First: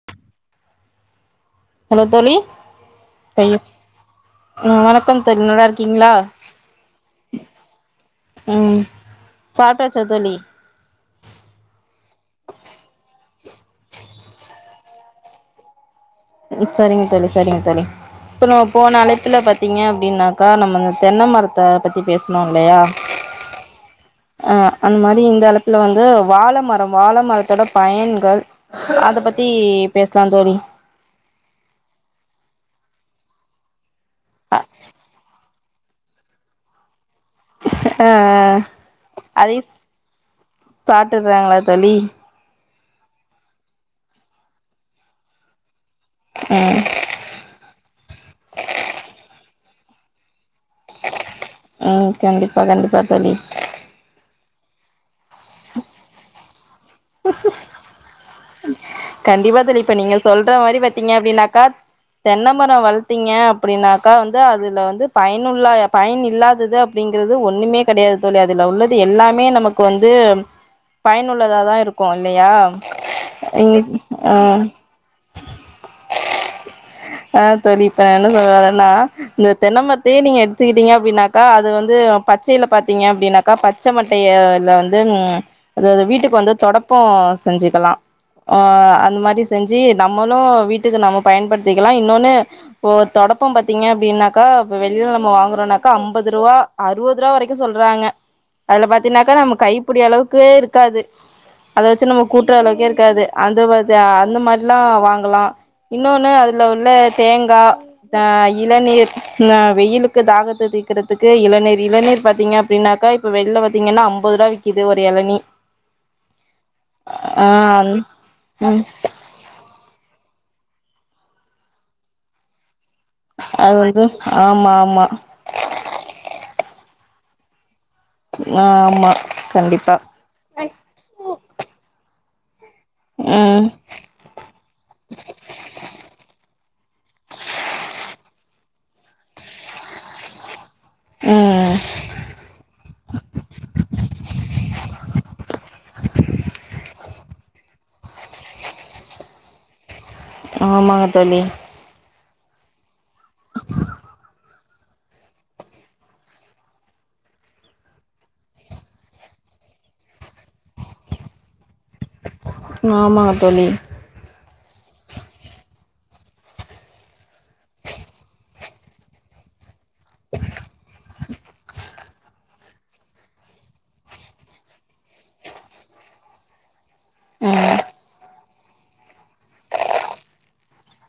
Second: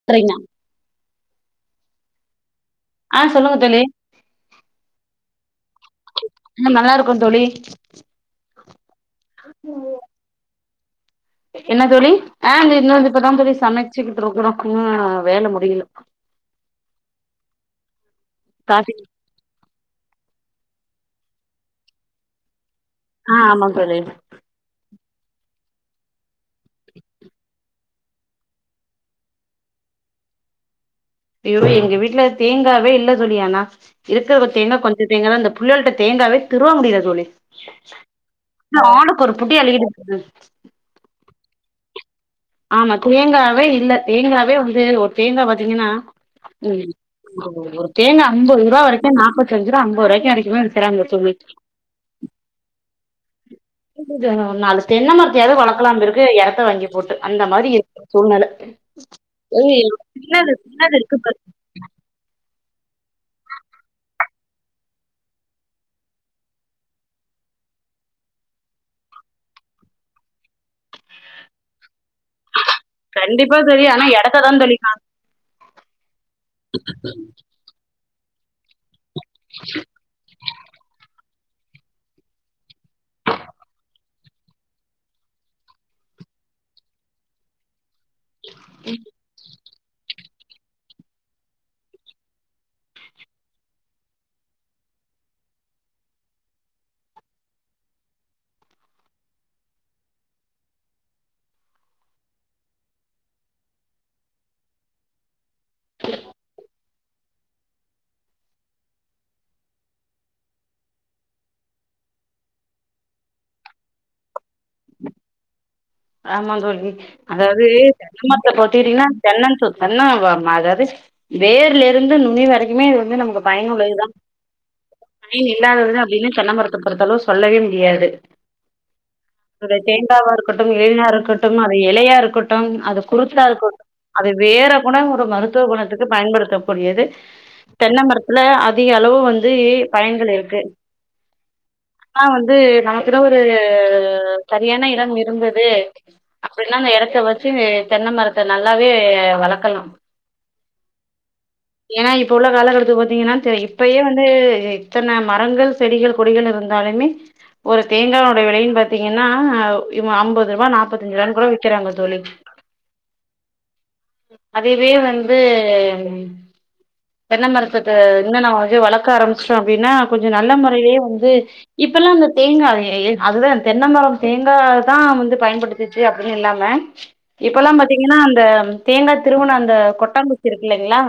[unintelligible] hello தோழி அ சொல்லுங்க ஐயோ தோழி ம் வணக்கம் தோழ் நல்லா இருக்கீங்ளா ஆ நல்லா இருக்கோ தோழி ம் சாட்டச்ச தோழி என்ன தோழி அ இந்த இன்னு இப்பதா தோழி சமைச்சுக்கிட்டுருக்கறோ ம் வேல முடியல ம் சரிங்க தோழி சரிங்க தோழி துன்னொ காஃபி போனாலே த்துல பாத்தீங்க அப்டின்னாக்கா நம்ம தென்ன மரத்த பத்தி பேசணோ இல்லையா அ ஆமா தோழி அ அந் மாரி இந்த அளப்புல வந்து வாழை மரம் வாழை மரத்தோட பயன்கள் அத பத்தி பேசலா தோழி ஐயோ எங்க வீட்ல தேங்காவே இல்ல தோழி ஆனா இருக்குறப அ தேங்காவே கொஞ்ச தேங்கா தா இந்தப் புள்ளைஓல்ட்ட தேங்காவே திருவ முடியுல தோழி ஆ ஆலுக்ஒரு புடி அல்லிக்கட் [inaudible] சாட்டுர்றாங்ளா தோழி ஆமா தேங்காவே இல்ல தேங்காவே வந்து ஒரு தேங்கா பாத்தீங்கன்னா ம் ஒரு தேங்கா அம்பதுரூவா வரைக்கு நாப்பத்ஞ்ரூவா அம்பது ரூவாய்க்கு வரக்குமே விக்குறாங்க தோழி அ கண்டிப்பா கண்டிப்பா தோழி [unintelligible] நாலு தென்னமரத்யாது வளக்கலாம் பெருக்கு எடத்த வாங்கி போட்டு அந்த மாரி இருக்கு சூழ்நலை கண்டிப்பா அ தோழி இப்ப [unintelligible] நீங்க சின்னது பின்னது இருக்குப்பாரு தென்னை மர வள்த்திங்க அப்படினாக்கா வந்து அதுல வந்து பயனுள்ள பயன் இல்லாதது அப்படிங்கறது ஒண்ணுமே கெடையாது தோழி அதுல உள்ளது எல்லாமே நமக்கு வந்து பயனுள்ளதா இருக்கு இல்லயா கண்டிப்பா தோழி நீங்கஸ் ஆனா அ எடத்ததா தோழி அ தோழி ப்ப என்ன சொல்ல வரன்னா இந்த தென்னை மர்த் தே நீங்க எடுத்துக்கிட்டீங்க அப்டினாக்கா அது வந்து பச்சையில பாத்தீங்க அப்டினாக்கா பச்சை மட் டையல வந்து அதாது வீட்டுக்கு வந்து தொடப்பொ செஞ்சுக்கலா அ அந்த மாரி செஞ்சு நம்மளு வீட்டுக்கு நம்ம பயன்படுத்திகலா இன்னொன்னு ப்போ தொடப்பொம் பாத்தீங்க அப்டின்னாக்கா ப்ப வெளில நம்ம வாங்குறோன்னாக்கா அம்பதுருவா அறுவதுரா வரைக்கு சொல்றாங்க அதுல பாத்தீன்னாக்க நம்ம கைப்புடி அளவுக்கே இருக்காது அத வச்சு நம்ம கூட்டுற அளவுக்கே இருக்காது அந்து வதுஅந்த மாரிலா வாங்கலா இன்னொன்னு அதுல உள்ள தேங்கா த இளநீர் ந வெயிலுக்கு தாகத்த தீக்குறதுக்கு இளநீர் இளநீர் பாத்தீங்க அப்படின்னாக்கா ப்ப வெள்ல பாத்தீங்கன்னா அம்பதுரூவா விக்குது ஒரு எளனி ஆமாந்தோழி அதாது ஏமாத்த ஆ ம் பாத்திட்டின்னா தென்னந்த்து தென்ன வ அதாது வேர்லேருந்து நுனி வரைக் குமே இது வந்து நமக்கு அது வந்து பயனுள்ளதுதா ஆமா ஆமா பயின் இல்லாதது அப்டின்னு தென்னமரத்தப் பொறுத்தளவு சொல்லவே முடியாது ஆ ஆமா அதே கண்டிப்பா தேங்காவா ருக்கட்டும் இளினா ருக்கட்டும் அது இலையா இருக்கட்டும் அது குருத்தா ம் இருக்குட் அது வேரகுட ஒரு மருத்துவ குணத்துக்கு பயன்படுத்தக்கூடியது தென்ன மரத்துல அதிக அளவு வந்துஊ பயன்கள் இருக்கு ம் ஆனா வந்து நமக்குதா ஒரு சரியான இடம் இருந்த து அப்டின்னா அந்த எடத்த வச்சு தென்ன மரத்த நல்லாவே வளக்கலா ஆமாங்க தோழி ஏனா இப்ப உள்ள காலகட்டதுக்கு பாத்தீங்கனா இப்பயே வந்து இத்தன மரங்கள் செடிகள் கொடிகள் இருந்தாலுமே ஒரு தேங்காயோட வெலையின் பாத்தீங்கன்னா ஐம்பது ரூபா நாப்பத்தஞ்சுரூபானு கூட விக்கிறாங்க தோழி ஆமாங்க தோழி அதுவே வந்து தென்னை மரத்துக்கு இன்னு நா கொச்ஞோ வந்து வளர்க்க ஆரம்பிச்சிட்டேன் அப்டினா கொஞ்சம் நல்ல முறையிலே வந்து இப் இப்பல்லா அந்த தேங்கா அதுதா தென்னை மரம் தேங்கா தா வந்துட் பயன்படுத்துச்சு அப்படின்னு இல்லாம இப்பல்லா ம் பாத்தீங்கன்னா அந்த தேங்கா திருவுன அந்த கொட்டாங்குச்சி இருக்குல்லைங்ளா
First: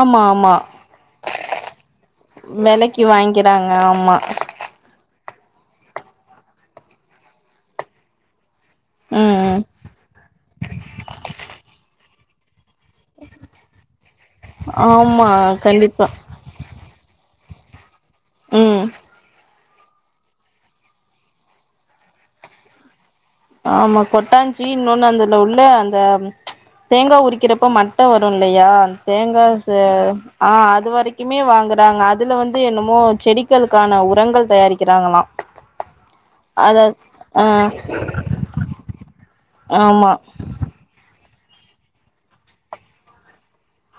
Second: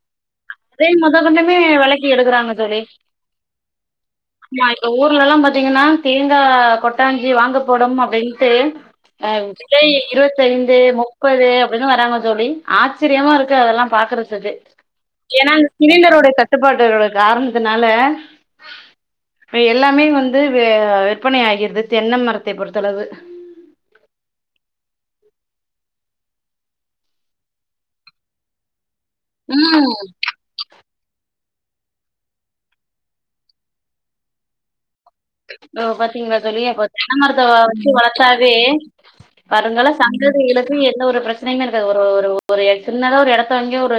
ஆமா ஆமா அதயு மொதகொண்டுமே வெலைக்கு எடுக்கறாங்க தோழி வெலைக்கு வாங்கிறாங்க ஆமா ஆமா எங்க ஊர்லல்லா பாத்தீங்கன்னா தேங்கா கொட்டாஞ்சி வாங்க படும் அப்டின்ட்டு அ ம் ம் விலை இருவத் ஐந்து முப்பது அப்டின்னு வராங்க தோழி ஆச்சரியமா இருக்கு அதெல்லா பாக்குறக் க்கு ஆமா ஏன்னா இந்த கண்டிப்பா சிலிண்டரோட தட்டுப்பாட்டோட காரணத்துனால ம் ப்ப எல்லாமே வந்து விற்பனை ஆகிறது தென் மரத்தை பொறுத்தளவு ஆமா கொட்டாஞ்சி இன்னொன்னு அதுல உள்ள அந்த தேங்கா உரிக்கிறப்ப மட்டை வரு இல்லையா தேங்கா ச ம் ஆஹ் அது வரைக்குமே வாங்குறாங்க அதுல வந்து என்னமோ செடிகளுக்கான உரங்கள் தயாரிக்கிறாங்களா ஓ பாத்தீங்களா தோழி அத ஒரு தென்ன மரத்த ஆ வச்சு வளர்த்தா தே வருங்கால ஆமா சந்ததிகளு எந்த ஒரு பிரச்சனையுமே இருக்காது ஒரு ஒரு சின்னதா ஒரு எடத்த வாங்கி ஒரு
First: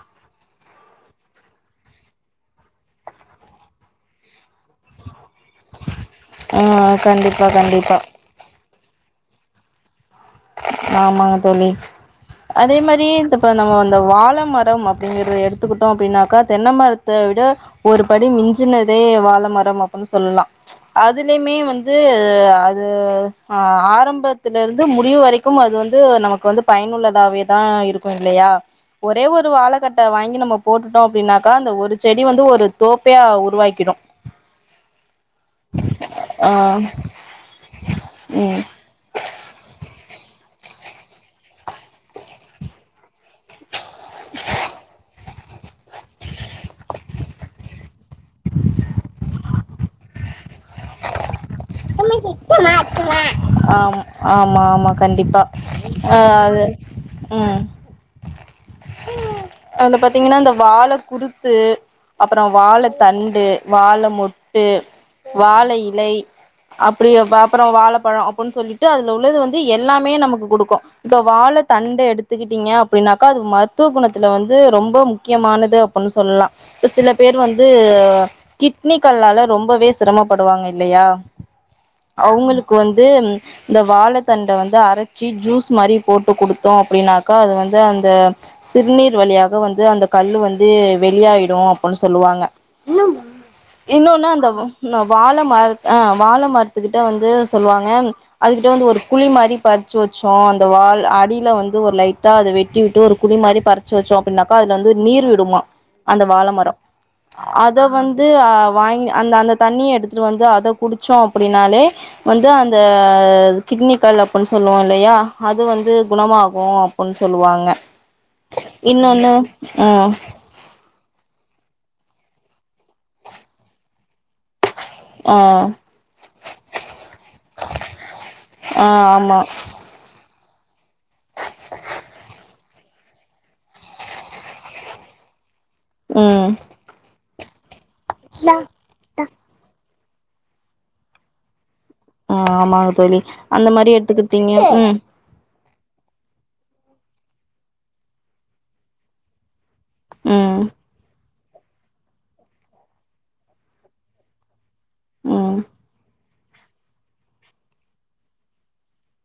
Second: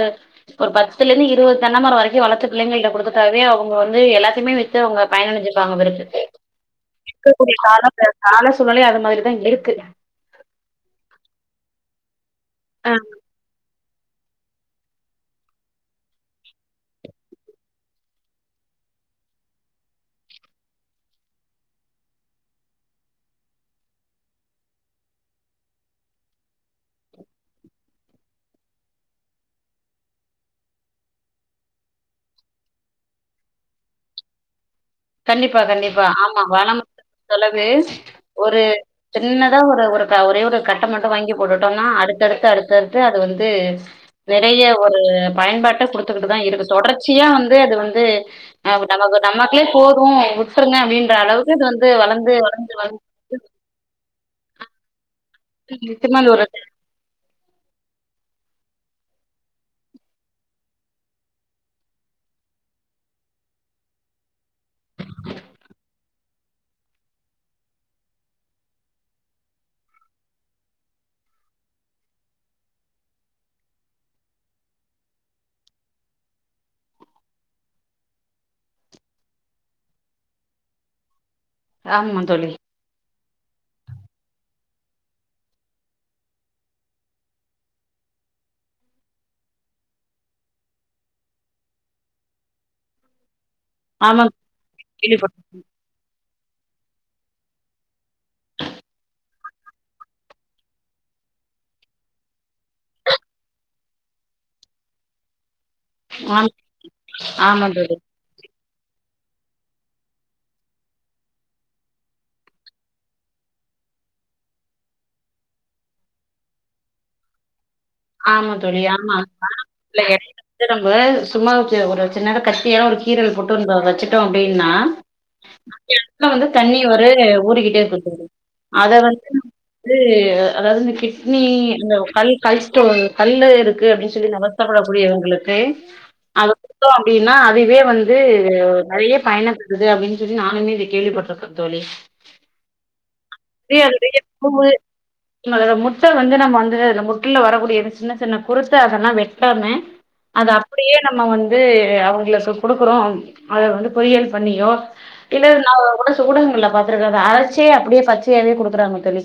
ஒரு பத்துலந்து இருபது தென்னைமர வரைக்கு வளத்து பிள்ளைங்கள்ட்ட குடுத்துட்டாவே அவங்க வந்து எல்லாத்தையுமே வித்து அவங்க பயனட சிப்பாங்க ஆ கண்டிப்பா இருக்கக்கூடிய கால கண்டிப்பா கால சூழ்நிலை அது மாரிதா இருக்கு ஆமாங்க தோழி அதே ஆ மாரி இந்த ப்ப நம்ம வாழை மர ம் அப்டிங்கற எடுத்துக்கிட்டோம் அப்டின்னாக்கா தென்னமரத்த விட ஒரு படி மிஞ்சினதே வாழ மரம் அப்புன் சொல்லலா அதுலயுமே வந்து அது ஆரம்பத்திலருந்து முடிவு வரை க்கும் அது வந்து நமக்கு வந்து பயனுள்ளதாவே தா இருக்கு இல்லையா ஒரே ஒரு வாழகட்டை வாங்கி நம்ம போட்டுட்டோ அப்டின்னாக்கா அந்த ஒரு செடி வந்து ஒரு தோப்பே உருவாக்கிடு கண்டிப்பா கண்டிப்பா ஆமா ஆ வாழமரத்த பொருத்லவு ஒரு ம் சின்னதா ஒரு ஒரு ஒரே ஒரு கட்டை மட்டு வாங்கி போட்டுட்டோனா அடுத்தடுத்து அடுத்தடுத்து அது வந்து நெறய ஒரு பயன்பாட்ட குடுத் தா இருக்கு தொடர்ச்சியா வந்து அது வந்து நமக்கு நமக்குளே போது வுட்டுருங்க அப்டின்ற அளவுக்கு இது வந்து வளந்து வளந்து ஆ ஆமா ஆமா கண்டிப்பா ஆ நிச்சயமா ஒரு அது உம் [inaudible] அதுல பாத்தீங்கன்னா அந்த வாழை குறுத்து அப்புற வாழ தண்டு வாழ மொட்டு வாழ இலை அப்டி அப்புற வாழைப்பழம் அப்டி சொல்லிட்டு அதுல உள்ளது வந்து எல்லாமே நமக்கு குடுக்கு இப்ப வாழ தண்டை எடுத்துக்கிட்டீங்க அப்டின்னாக்கா அதுக்கு மருத்துவ குணத்துல வந்து ரொம்ப முக்கியமானது அப் ன் சொல்லலா சில பேர் வந்து கிட்னி கல்லால ரொம்பவே சிரமப்படுவாங்க இல்லையா ஆமா தோழி அவ்ங்களுக்கு வந்து இந்த வாழ தண்டை வந்து அரைச்சி ஜூஸ் மாரி போட்டு குடுத்தோ அப்டின்னாக்கா அது வந்து அந்த சிறுநீர் வழியாக வந்து அந்த கல்லு வந்து வெளியாயிடு அப்புன் சொல்லுவாங்க ஆமா இன்னொன்னு அந்த வாழ கேள்விப்பட் மர ஆ வாழ மரத்துக்கிட்ட வந்து சொல்வாங்க அதுகிட்ட வந்து ஒரு குழி மாரி பறிச்சு வச்சோ அந்த வால் அடியில வந்து ஒரு லைட்டா அத வெட்டி விட்டு ஒரு குழி மாரி பறிச்சு வச்சோ அப்டின்னாக்கா அதுல வந்து நீர் விடுமா அந்த ஆம் வாழமரோ ஆமா அத தோழி வந்து வந்து வாங்கி அந்த அந்த தண்ணிய எடுத்துட்டு வந்து அத குடிச்சோ அப்டின்னாலே வந்து அந்த கிட்னி கல் அப்பின்னு சொல்லுவோ இல்லையா அது வந்து குணமாகு ன்னு சொல்லுவாங்க ஆமா தோழி ஆமா இன்னொன்னு ஆமா இல்ல ம் இ இத நம்ம சும்மா ஒரு சின்னதா கத்தியால ஒரு கீரல் போட்டு வந்து வச்சுட்டோ அப்டின்னா ஆ கெனத்துல வந்து தண்ணி ஒரு ஊருக்கிட்டே இருக்கு தோழி ஆ அத வந்து ஆமா நம்ப அது அதாவது இந்த கிட்னி இந்த கல் கல் கல்லு இருக்கு அப்டின்னு சொல்லி வருத்தப்படக்கூடியவங்களுக்கு அவ ம் அப்டின்னா அதுவே வந்து நெறைய பயணிருக்குது அப்டின்னு சொல்லி நானுமே இத கேள்விப்பட்ருக்கே தோழி ஆஹ் ஆமாங்க தோழி அந்த மாரி எடுத்துக்கிட்டீங்கனா உம் உங்களோட முட்ட வந்து நம்ம வந்து முட்டில வரக்கூடிய சின்ன சின்ன குறுத்து அதெல்லா வெட்டாம அது ம் அப்டியே நம்ம வந்து அவங்க கொடுக்குறோ அத வந்து பொறியல் பண்ணியோ இல்ல ம் நா ஒரு சில ஊடகங்கள்ல பாத்துருக்கே அரைச்சே அப்டியே பச்சையாவே குடுத்துறாங்க தோழி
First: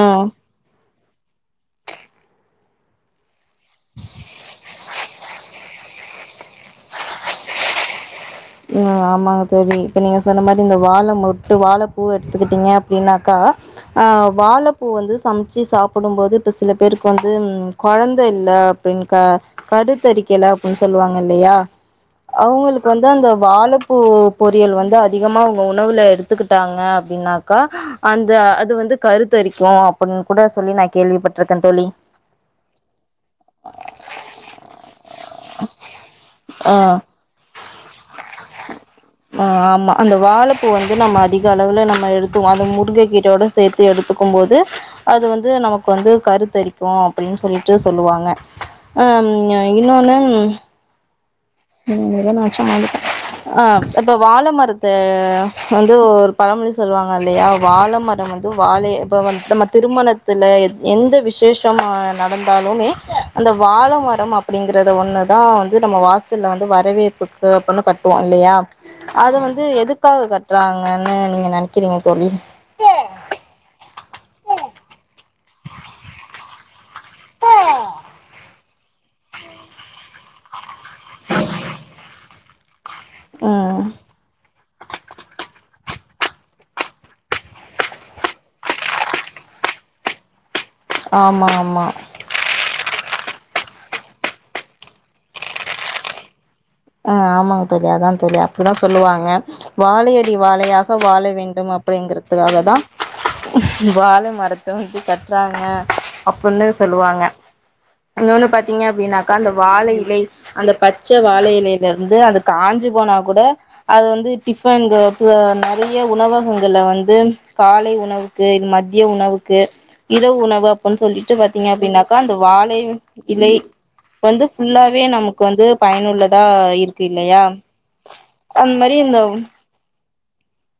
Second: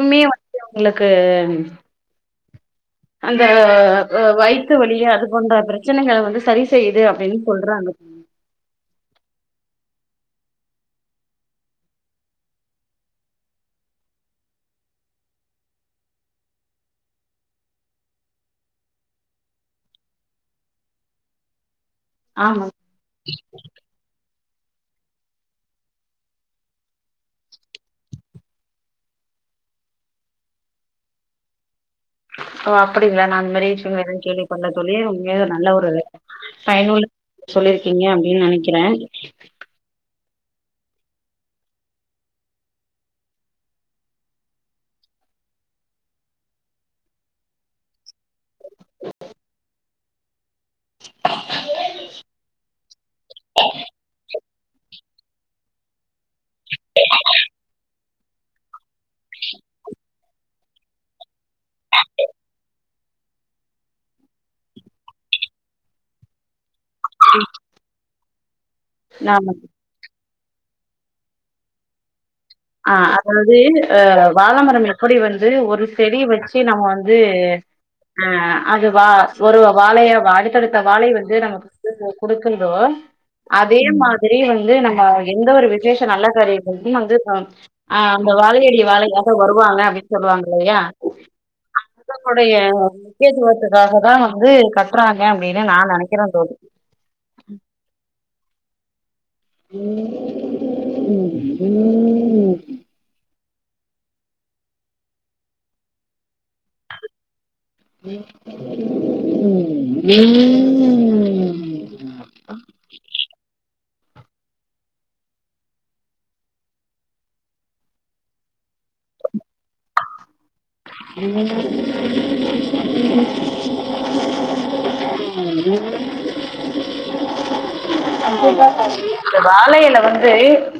ஆ வந்து உங்களுக்கு அந்த வயித்து வழியு அது போன்ற பிரச்சனைகள வந்து சரி செய்யுது அப்படின்னு சொல்றாங்க தோழி உம் ஆமாங்க தோழி இப்ப நீங்க சொன்ன மாரி இந்த வாழை முட்டு வாழை பூ எடுத்துக்கிட்டீங்க அப்டின்னாக்கா வாழப்பூ வந்து சமைச்சு சாப்டும்போது இப்போ சில பேருக்கு வந்து கொழந்த இல்ல கருத்தரிக்கல அப்படின்னு சொல்லுவாங்க இல்லயா ஆமா அவங்களுக்கு வந்து அந்த வாழ ப்பூ பொறியல் வந்து அதிகமா அவங்க உணவுல எடுத்துக்கிட்டாங்க அப்படின்னாக்கா அந்த அது வந்து கருத்தரிக்கு அப்படின் கூட சொல்லி நா கேள்விப்பட்டிருக்கே தோழி ஓ அப்படிங்களா நா அந்த மாரி விஷயோ எதுவு கேள்வி படல தோழி உண்மயாவே நல்ல ஒரு ஆ பயனுள்ள சொல்லிருக்கீங்க அப்டின்னு நெனைக்கிறே ஆ ஆமா அந்த வாழைப்பூ வந்து நம்ம அதிக அளவுல நம்ம எடுத்துவோ அத முருங்கை கீரயோட சேத்து எடுத்துக்குபோது அது வந்து நமக்கு வந்து கருத்தரிக்கு அப்படின்னு சொல்லிட்டு சொல்லுவாங்க அம் இன்னொன்னு உம் வில்லனாச்சு ஆயிருப்பே ஆ இப்ப வாழ மரத்த வந்து ஒரு பழமொழி சொல்லுவாங்க இல்லயா வாழ மரம் வந்து வாழைய இப்ப வந்து நம்ம திருமணத்துல எந்த விசேஷமா நடந்தாலுமே அந்த வாழ மரம் அப்படிங்கறது ஒண்ணுதா வந்து நம்ம வாச வந்து வரவேற்புக்கு அப்டுன்னு கட்டுவோ இல்லையா அத நாம வந்து எதுக்கு உக்காது கட்டுறாங்கன்னு நீங்க நினைக்கிறீங்க தோழி ஆஹ் அதாவது அஹ் வாழைமரம் எப்படி வந்து ஒரு செடி வச்சு நம்ம வந்து ஆ அது வா ஒரு வாழய வா அடுத்தடுத்த வாழை வந்து நம்ம குடுக்கரதா ம் அதே மாரி வந்து நம்ம எந்த ஒரு விசேஷ நல்ல காரியங்களுக்கு வந்து ஆஹ் அந்த வாழயடி வாலயாகதா வருவாங்க அப்படின்னு சொல்லுவாங்க இல்லையா ஆமா ஆமா ளுடைய முக்கியத்துவத்துக்காக தா வந்து கட்டுறாங்க அப்படின்னு நான் நினைக்கிறே தோழி ஆ ஆமாங்க தோழி அதா தோழி அப்டிதா சொல்லுவாங்க வாழையடி வாழையாக வாழ வேண்டும் அப்டிங்கறதுக்காக தா வாழ மரத்த வந்து கட்டுறாங்க அப்புனு சொல்லுவாங்க இன்னொன்னு பாத்தீங்க அப்டின்னாக்கா அந்த வாழ இலை அந்த பச்ச வாழ இலேல இந்த இருந்து அது காஞ்சி போனா கூட அது வந்து டிஃபன் கேப்ல நெறைய உணவகங்கள்ல வந்து காலை உணவுக்கு மத்திய உணவுக்கு இரவு உணவப் பொல் சொல்லிட்டு பாத்தீங்க அப்டின்னாக்கா அந்த வாழையு இலை வந்து ஃபுல்லாவே நமக் கு வந்து பயனுள்ளதா இருக்கு இல்லயா இந்த வாழல இல வந்து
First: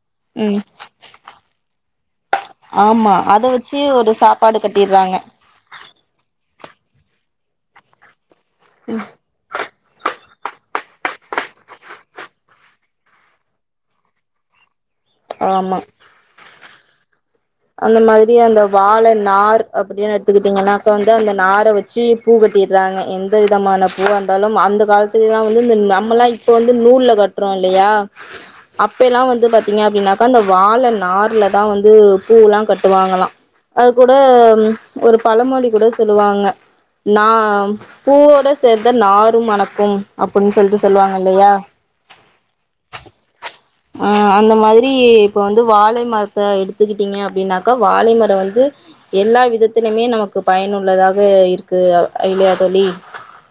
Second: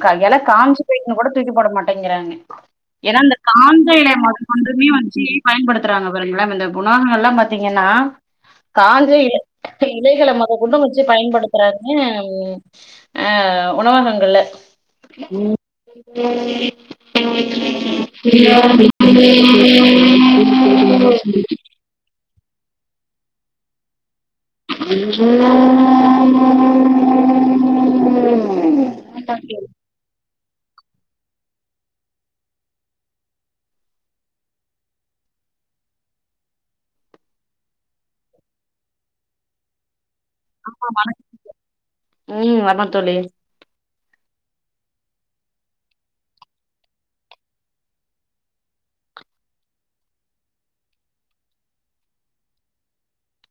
கையால ம் காஞ்சி பே பின்னு கூட தூக்கி போட மாட்டேங்கிறாங்க ஆமா ஏனா அந்த அத வச்சு காஞ்ச எல ஒரு மட் சாப்பாடு டுமிய கட்டிறாங்க வச்சி பயன்படுத்துறாங்க பாருங்கள இந்தகுணாகங் ல்லா பாத்தீங்கன்னா காஞ்ச இலை இலைகள மொத கொண்டு வச்சி பயன்படுத்துறாங்க அ உணவகங்கள்ல ஆமா அந்த மாதிரி அந்த வாழ நா ஆறு அப்டிய எடுத்துக்கிட்டீங்கன்னா அந்த நாரை வச்சி பூ கட்டிறாங்க எந்த விதமான பூ அந் தலும் அந்த காலத்துலா வந்து நம்மல்லா இப்ப வந்து நூல்ல கட்றோ இல்லையா அப் இப்பேல்லா வந்து பாத்தீங்க அப்டின்னாக்கா அந்த வாழ நார்லதா வந்து பூல்லா கட்டுவாங்கலா அது கூட ஒரு பழமொழி கூட சொல்லுவாங்க நா பூவோட சேர்ந்த நாரு மணக்கு அப்டின் சொல்ட்டு சொல்லுவாங்க இல்லயா உம் அதா தோழி ஆ அந்த மாறி இப்ப வந்து வாழை மரத்த எடுத்துக்கிட்டீங்க அப்டின்னாக்கா வாழை மரம் வந்து எல்லா விதத்துலமே நமக்கு பயனுள்ளதாக இருக்கு அ இல்லயா தோழி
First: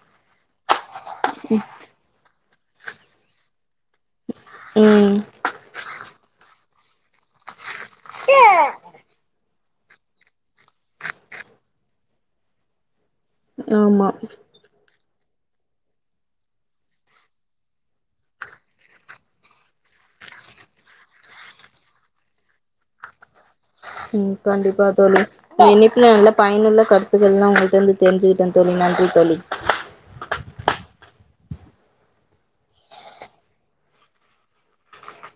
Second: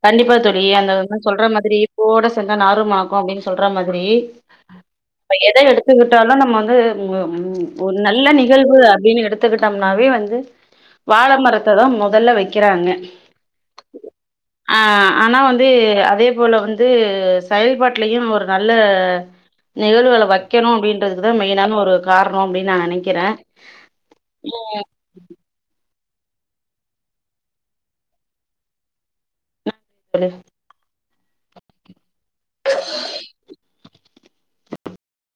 கண்டிப்பா தோழி அந்த சொல்ற மாதிரி பூவோட சேந்த நருமாகு அப்டின்னு சொல்ற மாதிரி ம் எத எடுத்துக்கிட்டாலு நம்ம வந்து உ ஒரு நல்ல நிகழ்வு அப்டின்னு எடுத் துக்கிட்டம்னாவே வந்து வாழ மரத்த தா மொதல்ல வக்கிறாங்க ஆமா ஆ ஆனா வந்து அதே போல வந்து செயல்பாட்டுலையு ஒரு நல்ல நிகழ்வுகள வக்கணு அப்டின்றதுதா மெயினான ஒரு காரணோ அப்டின்னு நா நெனைக்கிற உம் கண்டிப்பா தோழி இன்னிக்னா நல்லா பயனுள்ள கருத்துக்கள் எல்லா உங்கிட்ட வந்து தெரிஞ்சுக்கிட்ட தோழி நன்றி தோழி [unintelligible] ம